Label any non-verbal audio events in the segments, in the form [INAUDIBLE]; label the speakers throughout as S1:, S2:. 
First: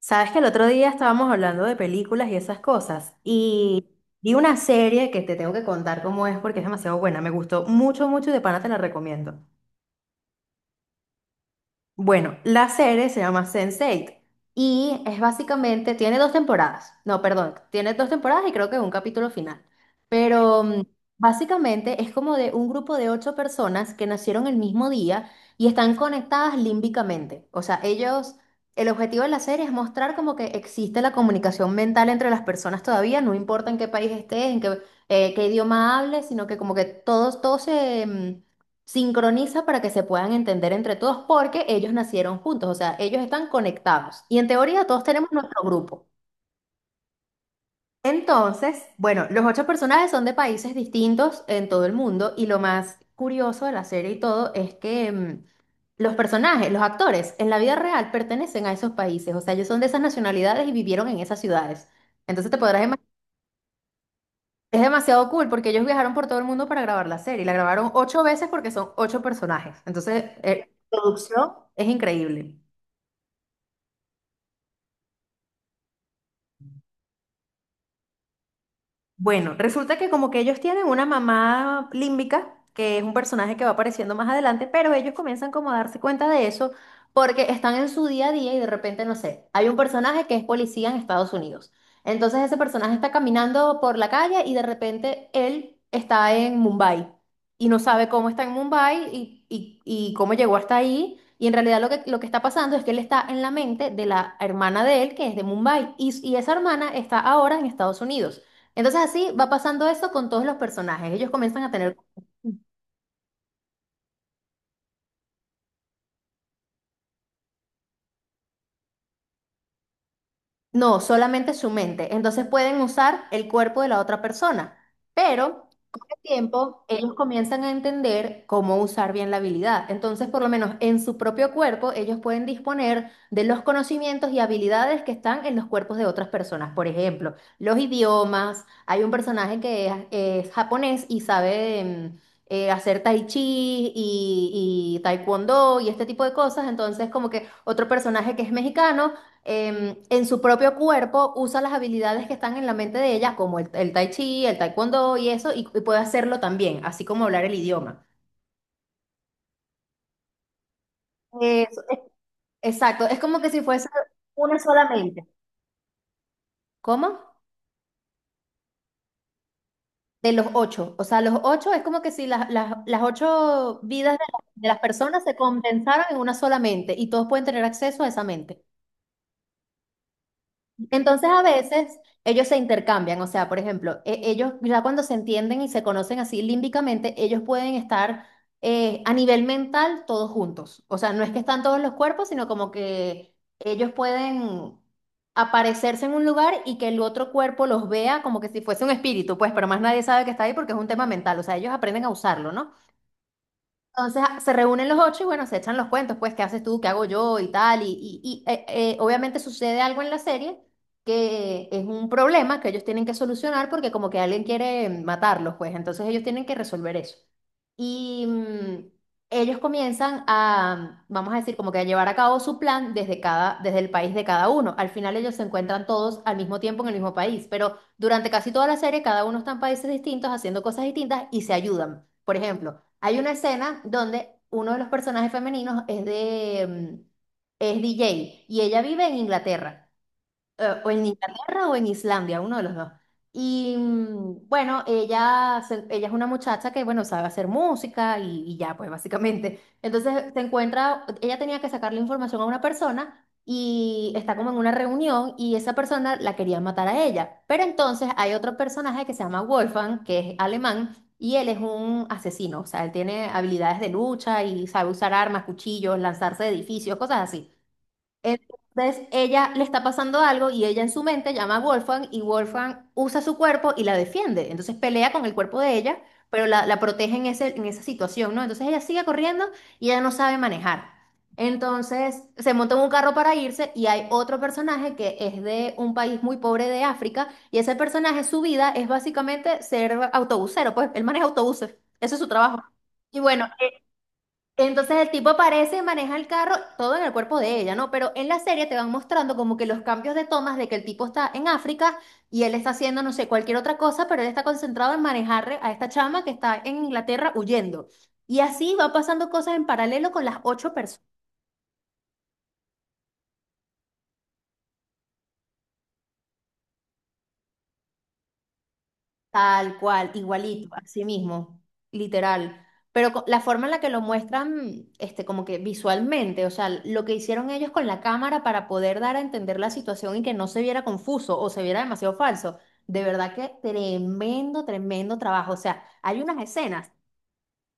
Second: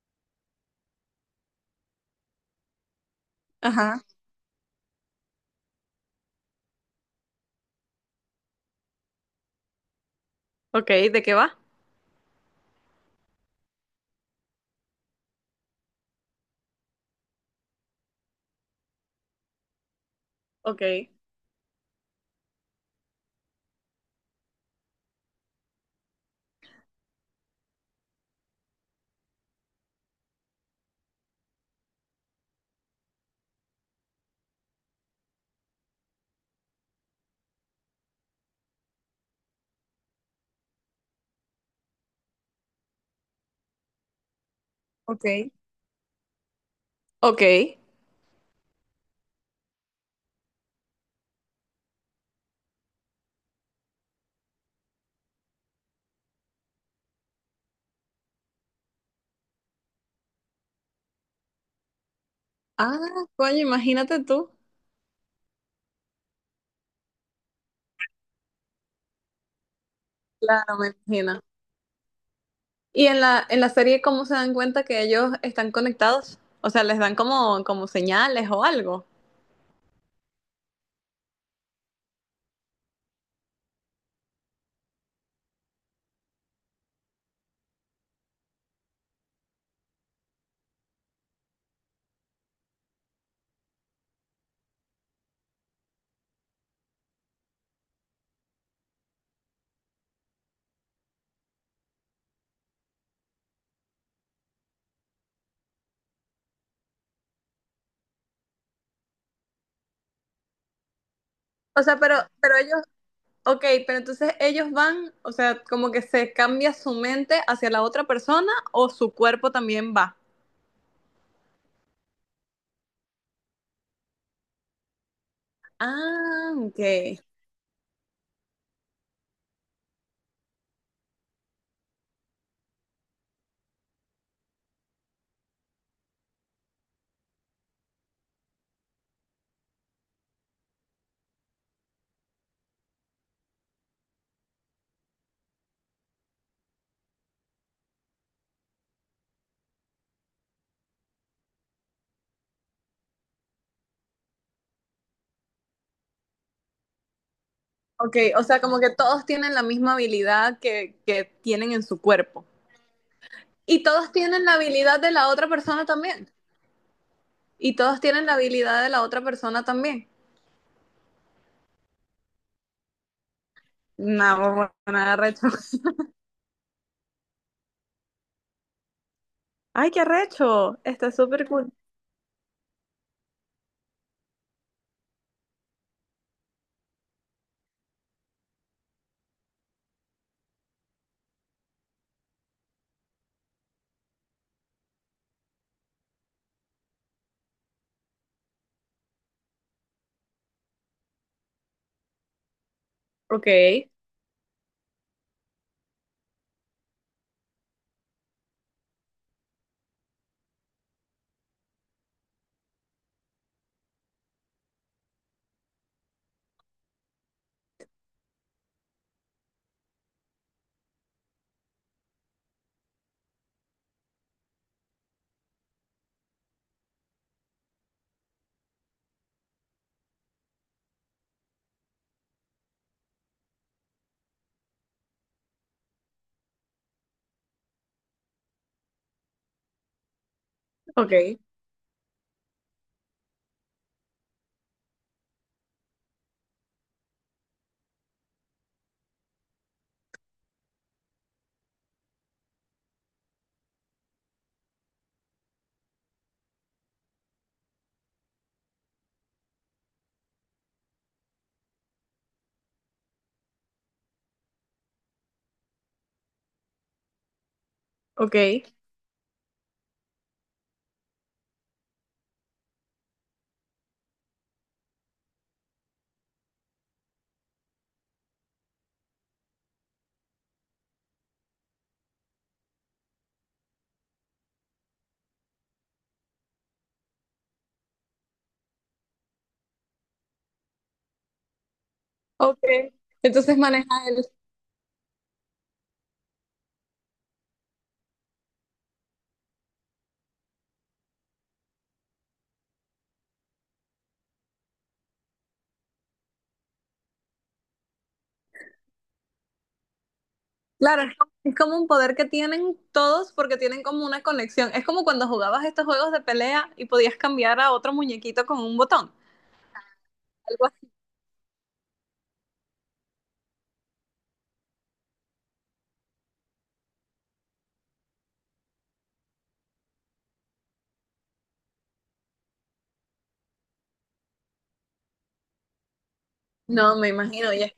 S1: Sabes que el otro día estábamos hablando de películas y esas cosas, y
S2: Ajá.
S1: vi una serie que te tengo que contar cómo es porque es demasiado buena, me gustó mucho, mucho y de pana te la recomiendo.
S2: Ok, ¿de qué va?
S1: Bueno, la serie se llama Sense8 y es básicamente, tiene dos temporadas, no, perdón, tiene dos temporadas y creo que un capítulo final, pero
S2: Ok.
S1: básicamente es como de un grupo de ocho personas que nacieron el mismo día y están conectadas límbicamente. O sea, ellos, el objetivo de la serie es mostrar como que existe la comunicación mental entre las personas todavía, no importa en qué país estés, en qué, qué idioma hables, sino que como que todos se sincroniza para que se puedan entender entre todos porque ellos nacieron juntos, o sea, ellos están conectados y en teoría todos
S2: Ok.
S1: tenemos nuestro grupo.
S2: Ok.
S1: Entonces, bueno, los ocho personajes son de países distintos en todo el mundo y lo más curioso de la serie y todo es que los personajes, los actores en la vida real pertenecen a esos países, o sea, ellos son de esas nacionalidades y vivieron en esas ciudades. Entonces te podrás.
S2: Ah, coño, imagínate tú.
S1: Es demasiado cool porque ellos viajaron por todo el mundo para grabar la serie. La grabaron ocho veces porque son ocho personajes. Entonces,
S2: Claro, me
S1: la
S2: imagino.
S1: producción es increíble.
S2: ¿Y en la serie cómo se dan cuenta que ellos están conectados? O sea, les dan como, como señales o algo.
S1: Bueno, resulta que como que ellos tienen una mamá límbica, que es un personaje que va apareciendo más adelante, pero ellos comienzan como a darse cuenta de eso porque están en su día a día y de repente, no sé, hay un personaje que es policía en Estados Unidos. Entonces ese personaje está caminando por la calle y de repente él está en Mumbai y no sabe cómo está en Mumbai y cómo llegó hasta ahí. Y en realidad lo que está pasando es que él está en la mente de la hermana de él, que es de Mumbai, y esa hermana está ahora en Estados Unidos. Entonces así va pasando eso con todos los personajes. Ellos comienzan a
S2: O
S1: tener.
S2: sea, pero ellos, ok, pero entonces ellos van, o sea, como que se cambia su mente hacia la otra persona o su cuerpo también va.
S1: No, solamente su mente. Entonces pueden usar el cuerpo de la otra persona, pero
S2: Ah, ok.
S1: tiempo, ellos comienzan a entender cómo usar bien la habilidad. Entonces, por lo menos en su propio cuerpo, ellos pueden disponer de los conocimientos y habilidades que están en los cuerpos de otras personas. Por ejemplo, los idiomas. Hay un personaje que es japonés y sabe hacer tai chi y taekwondo y este tipo de cosas. Entonces, como que otro personaje que es mexicano en su propio cuerpo, usa las habilidades que están en la mente de ella, como el tai chi, el taekwondo y eso, y puede hacerlo también, así como hablar el idioma.
S2: Ok, o sea, como que todos tienen la misma habilidad que tienen
S1: Eso,
S2: en su cuerpo.
S1: exacto, es como que si
S2: Y
S1: fuese
S2: todos tienen la
S1: una
S2: habilidad de
S1: solamente.
S2: la otra persona también.
S1: ¿Cómo?
S2: Y todos tienen la habilidad de la otra persona también.
S1: De los ocho. O sea, los ocho es como que si las ocho vidas de
S2: No,
S1: las
S2: nada
S1: personas se
S2: recho. [LAUGHS]
S1: condensaran en una sola mente y todos pueden tener acceso a esa mente.
S2: Ay, qué recho. Está
S1: Entonces a
S2: súper cool.
S1: veces ellos se intercambian, o sea, por ejemplo, ellos ya cuando se entienden y se conocen así límbicamente, ellos pueden estar a nivel mental todos juntos. O sea, no es que están todos los cuerpos, sino como que ellos pueden aparecerse en un lugar y que el otro cuerpo los vea como que si fuese un espíritu, pues, pero más nadie sabe que está ahí porque es un tema mental, o sea, ellos aprenden a usarlo, ¿no?
S2: Ok,
S1: Entonces se reúnen los ocho y bueno, se echan los cuentos, pues, ¿qué haces tú? ¿Qué hago yo? Y tal. Obviamente sucede algo en la serie que es un problema que ellos tienen que solucionar porque como que alguien quiere matarlos, pues, entonces ellos tienen que resolver eso. Y ellos comienzan a, vamos a decir, como que a llevar a cabo su plan desde cada, desde el país de cada uno. Al final ellos se encuentran todos al mismo tiempo en el mismo país, pero durante casi toda la serie cada uno está en países distintos haciendo cosas distintas y se ayudan. Por ejemplo, hay una escena donde uno de los personajes femeninos es DJ y ella vive en Inglaterra o en
S2: ok,
S1: Inglaterra o en Islandia, uno de los dos. Y bueno, ella es una muchacha que, bueno, sabe hacer música y ya, pues básicamente. Entonces se encuentra, ella tenía que sacarle información a una persona y está como en una reunión y esa persona la quería matar a ella. Pero entonces hay otro personaje que se llama Wolfgang, que es alemán. Y él es un asesino, o sea, él tiene habilidades de lucha y sabe usar armas, cuchillos, lanzarse de edificios, cosas así.
S2: ok,
S1: Entonces ella le está pasando algo y ella en su mente llama a Wolfgang y Wolfgang usa su cuerpo y la defiende. Entonces pelea con el cuerpo de ella, pero la protege en ese, en esa situación, ¿no? Entonces ella sigue corriendo y ella no sabe manejar. Entonces se monta en un carro para irse y hay otro personaje que es de un país muy pobre de África y ese personaje su vida es básicamente ser autobusero, pues él maneja autobuses, ese es su
S2: ok.
S1: trabajo. Y bueno,
S2: Entonces maneja el...
S1: entonces el tipo aparece, maneja el carro, todo en el cuerpo de ella, ¿no? Pero en la serie te van mostrando como que los cambios de tomas de que el tipo está en África y él está haciendo, no sé, cualquier otra cosa, pero él está concentrado en manejar a esta chama que está en Inglaterra huyendo. Y así va pasando cosas en paralelo con las ocho personas.
S2: Claro, es como un poder que tienen todos porque tienen como una conexión. Es como cuando jugabas estos juegos de pelea y podías cambiar a otro muñequito con un botón.
S1: Tal cual,
S2: Algo
S1: igualito,
S2: así.
S1: así mismo, literal. Pero la forma en la que lo muestran, este, como que visualmente, o sea, lo que hicieron ellos con la cámara para poder dar a entender la situación y que no se viera confuso o se viera demasiado falso. De verdad que tremendo, tremendo trabajo. O sea, hay unas escenas.
S2: No, me imagino.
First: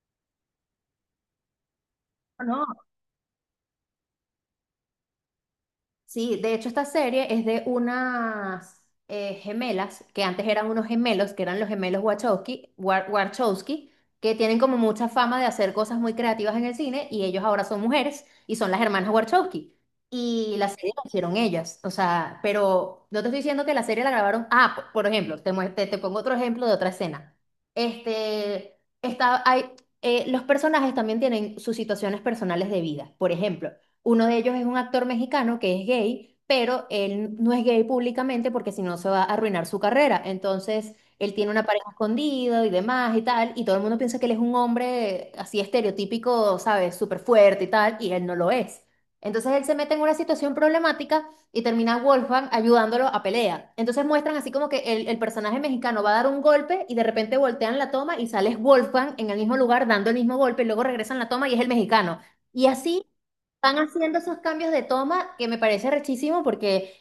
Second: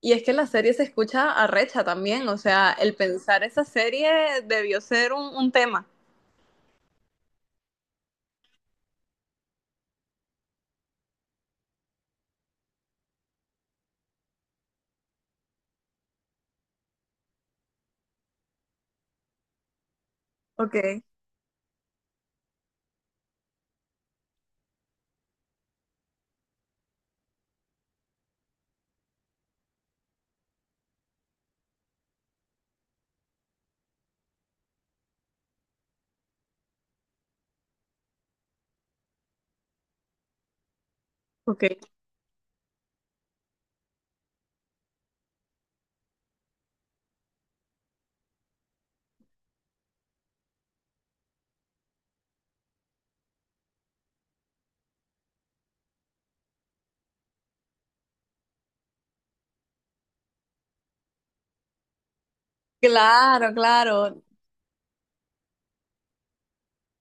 S2: Y es que la serie se escucha arrecha también, o
S1: No.
S2: sea, el pensar esa serie debió ser un tema.
S1: Sí, de hecho esta serie es de unas gemelas, que antes eran unos gemelos, que eran los gemelos Wachowski, Warchowski, que tienen como mucha fama de hacer cosas muy creativas en el cine y ellos ahora son mujeres y son las hermanas Warchowski. Y la
S2: Ok,
S1: serie la hicieron ellas, o sea, pero no te estoy diciendo que la serie la grabaron, por ejemplo, te pongo otro ejemplo de otra escena. Este, está, hay, los personajes también tienen sus situaciones personales de vida, por ejemplo. Uno de ellos es un actor mexicano que es gay, pero él no es gay públicamente porque si no se va a arruinar su carrera. Entonces, él tiene una
S2: ok.
S1: pareja escondida y demás y tal, y todo el mundo piensa que él es un hombre así estereotípico, ¿sabes? Súper fuerte y tal, y él no lo es. Entonces él se mete en una situación problemática y termina Wolfgang ayudándolo a pelea. Entonces muestran así como que el personaje mexicano va a dar un golpe y de repente voltean la toma y sale Wolfgang en el mismo lugar dando el mismo golpe y luego regresan la toma y es el mexicano. Y así
S2: Claro,
S1: están haciendo
S2: claro,
S1: esos cambios de toma que me parece rechísimo porque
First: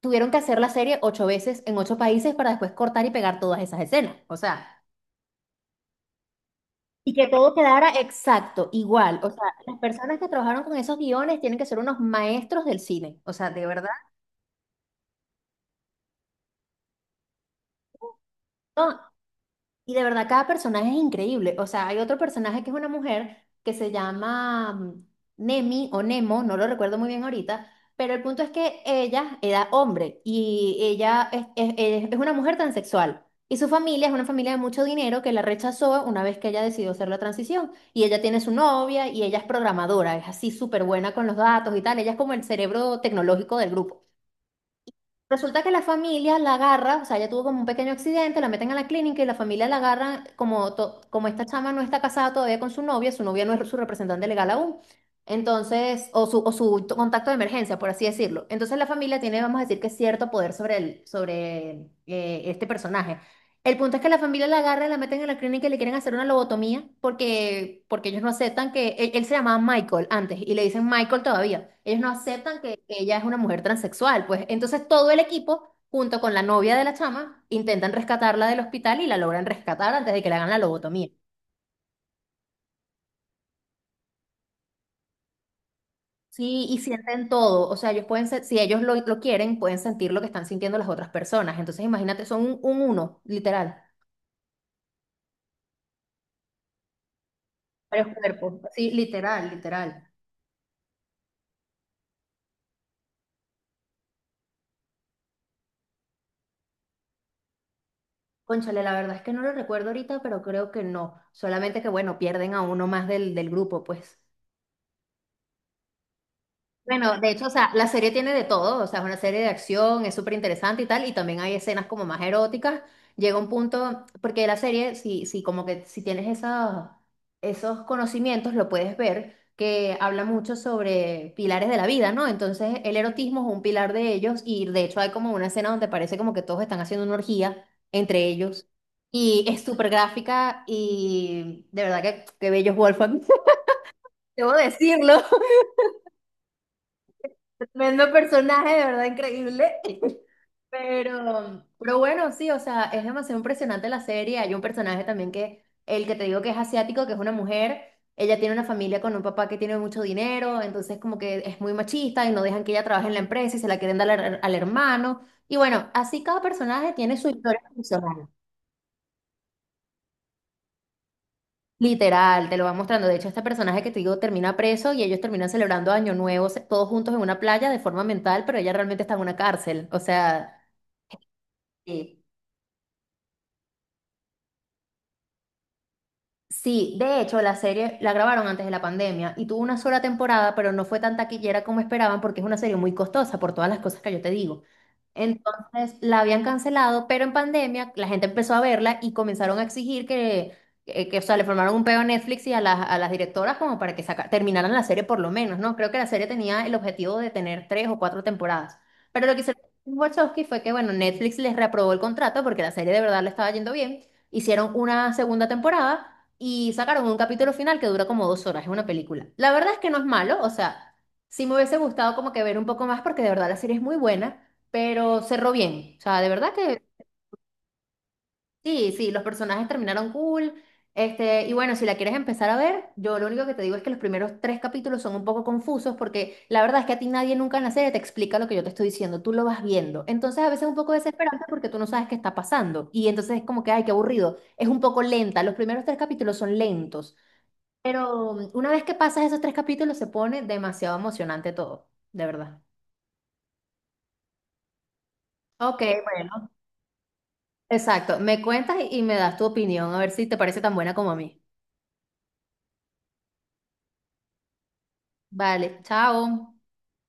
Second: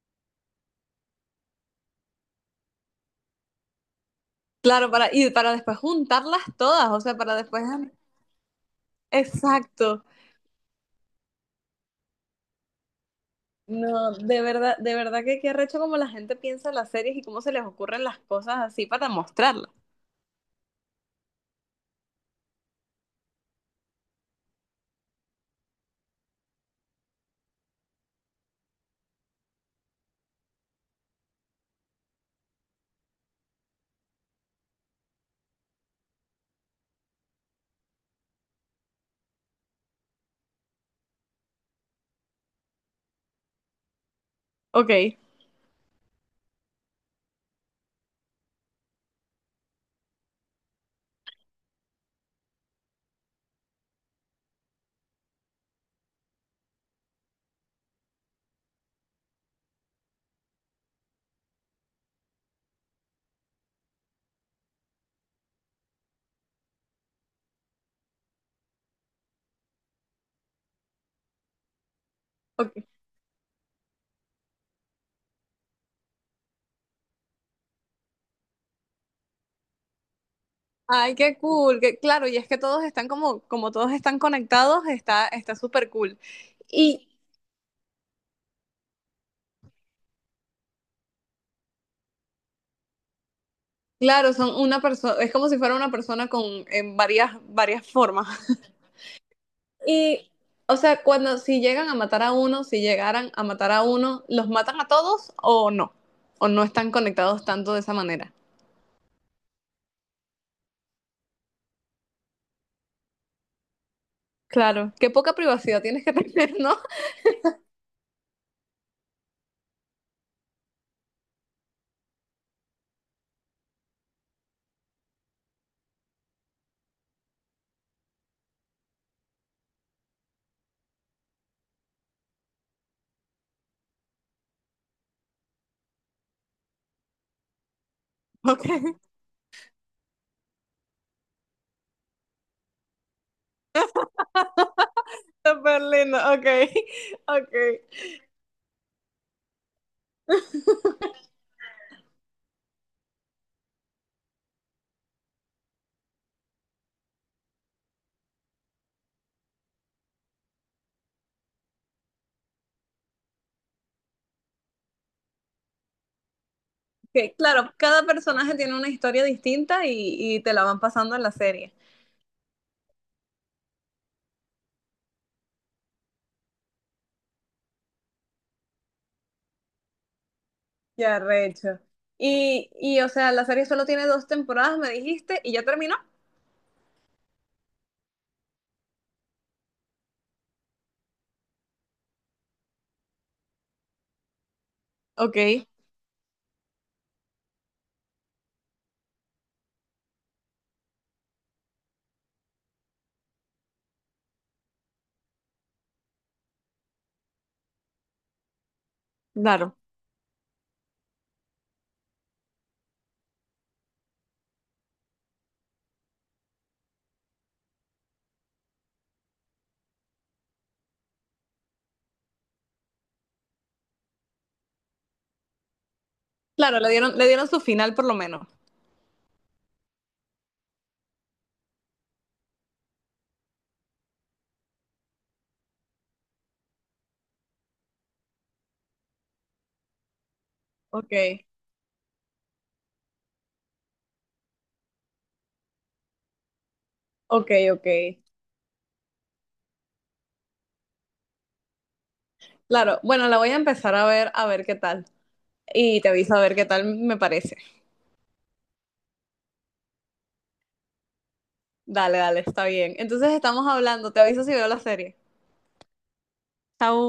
S1: tuvieron que hacer la serie ocho veces en ocho países para después cortar y pegar todas esas escenas. O sea,
S2: claro, para, y para después juntarlas todas, o
S1: y
S2: sea,
S1: que
S2: para
S1: todo
S2: después...
S1: quedara exacto, igual. O sea, las
S2: Exacto.
S1: personas que trabajaron con esos guiones tienen que ser unos maestros del cine. O sea, de verdad.
S2: No, de verdad que qué arrecho como la gente piensa las series y cómo se les ocurren las cosas así
S1: No.
S2: para mostrarlas.
S1: Y de verdad, cada personaje es increíble. O sea, hay otro personaje que es una mujer que se llama Nemi o Nemo, no lo recuerdo muy bien ahorita, pero el punto es que ella era hombre y ella es una mujer transexual. Y su familia es una familia de mucho dinero que la rechazó una vez que ella decidió hacer la transición. Y ella tiene su novia y ella es programadora, es así súper buena con los datos y tal. Ella es como el cerebro tecnológico del grupo.
S2: Ok,
S1: Resulta que la familia la agarra, o sea, ella tuvo como un pequeño accidente, la meten a la clínica y la familia la agarra, como esta chama no está casada todavía con su novia no es su representante legal aún, entonces, o su contacto de emergencia, por así decirlo. Entonces la familia tiene, vamos a decir que cierto poder sobre este personaje. El punto es que la familia la agarra, la meten en la clínica y le quieren hacer una lobotomía porque ellos no aceptan que él se llamaba Michael antes y le dicen Michael todavía. Ellos no aceptan que
S2: ok.
S1: ella es una mujer transexual, pues. Entonces todo el equipo, junto con la novia de la chama, intentan rescatarla del hospital y la logran rescatar antes de que le hagan la lobotomía.
S2: Ay, qué cool, que, claro, y es que todos están como, como todos están conectados, está súper cool.
S1: Sí, y
S2: Y,
S1: sienten todo. O sea, ellos pueden ser, si ellos lo quieren, pueden sentir lo que están sintiendo las otras personas. Entonces imagínate, son un uno, literal.
S2: Claro, son una persona, es como si fuera una persona con en varias
S1: Varios
S2: formas.
S1: cuerpos.
S2: [LAUGHS]
S1: Sí, literal, literal.
S2: Y, o sea, cuando si llegan a matar a uno, si llegaran a matar a uno, ¿los matan a todos o no? ¿O no están conectados tanto de esa manera?
S1: Cónchale, la verdad es que no lo recuerdo ahorita, pero creo que no. Solamente que, bueno, pierden a uno más del grupo, pues.
S2: Claro, qué poca privacidad tienes que tener, ¿no?
S1: Bueno, de hecho, o sea, la serie tiene de todo, o sea, es una serie de acción, es súper interesante y tal, y también hay escenas como más eróticas. Llega un punto, porque la serie, si como que si tienes esos conocimientos, lo puedes ver, que habla mucho sobre pilares de la vida, ¿no? Entonces, el erotismo es un pilar de ellos, y de hecho hay como una escena donde parece como que todos están haciendo una orgía entre ellos,
S2: [LAUGHS] Ok,
S1: y es súper gráfica, y de verdad que, bello es Wolfgang, [LAUGHS] debo decirlo.
S2: súper lindo, ok, ok.
S1: Tremendo personaje, de verdad increíble. [LAUGHS] Pero bueno, sí, o sea, es demasiado impresionante la serie. Hay un personaje también que, el que te digo que es asiático, que es una mujer, ella tiene una familia con un papá que tiene mucho dinero, entonces como que es muy machista y no dejan que ella trabaje en la empresa y se la quieren dar al hermano. Y bueno, así cada personaje tiene su
S2: Ok,
S1: historia
S2: claro, cada
S1: personal.
S2: personaje tiene una historia distinta y te la van pasando en la serie.
S1: Literal, te lo va mostrando. De hecho, este personaje que te digo termina preso y ellos terminan celebrando Año Nuevo todos juntos en una playa de forma mental, pero ella realmente está en una cárcel. O sea…
S2: Ya, recho.
S1: Sí.
S2: Y, o sea, la serie solo tiene dos temporadas, me dijiste, y ya terminó.
S1: Sí, de hecho, la serie la grabaron antes de la pandemia y tuvo una sola temporada, pero no fue tan taquillera como esperaban porque es una serie muy costosa por todas las cosas que yo te digo.
S2: Ok,
S1: Entonces la habían cancelado, pero en pandemia la gente empezó a verla y comenzaron a exigir que, o sea, le formaron un peo a Netflix y a las directoras como para que terminaran la serie por lo menos, ¿no? Creo que la serie tenía el objetivo de tener 3 o 4 temporadas. Pero lo que hicieron
S2: claro.
S1: los Wachowski fue que, bueno, Netflix les reaprobó el contrato porque la serie de verdad le estaba yendo bien. Hicieron una segunda temporada y sacaron un capítulo final que dura como 2 horas, es una película. La verdad es que no es malo, o sea, sí me hubiese gustado como que ver un poco más porque de verdad la serie es muy buena, pero cerró bien, o sea, de verdad
S2: Claro,
S1: que
S2: le dieron su final por lo menos.
S1: sí, sí, los personajes terminaron cool, este, y bueno, si la quieres empezar a ver, yo lo único que te digo es que los primeros 3 capítulos son un poco confusos porque la verdad es que a ti nadie nunca en la serie te explica lo que yo te estoy diciendo, tú lo vas viendo, entonces a veces es un poco
S2: Ok,
S1: desesperante porque tú no sabes qué está pasando y entonces es como que, ay, qué aburrido, es un poco lenta, los primeros 3 capítulos son lentos.
S2: ok, ok.
S1: Pero una vez que pasas esos 3 capítulos se pone demasiado emocionante todo, de verdad.
S2: Claro, bueno, la voy a empezar a ver qué tal.
S1: Ok,
S2: Y te aviso a
S1: bueno.
S2: ver qué tal me parece.
S1: Exacto. Me cuentas y me das tu opinión, a ver si te parece tan buena como a mí.
S2: Dale, dale, está bien. Entonces estamos hablando, te aviso si veo la serie.
S1: Vale, chao.
S2: Chao.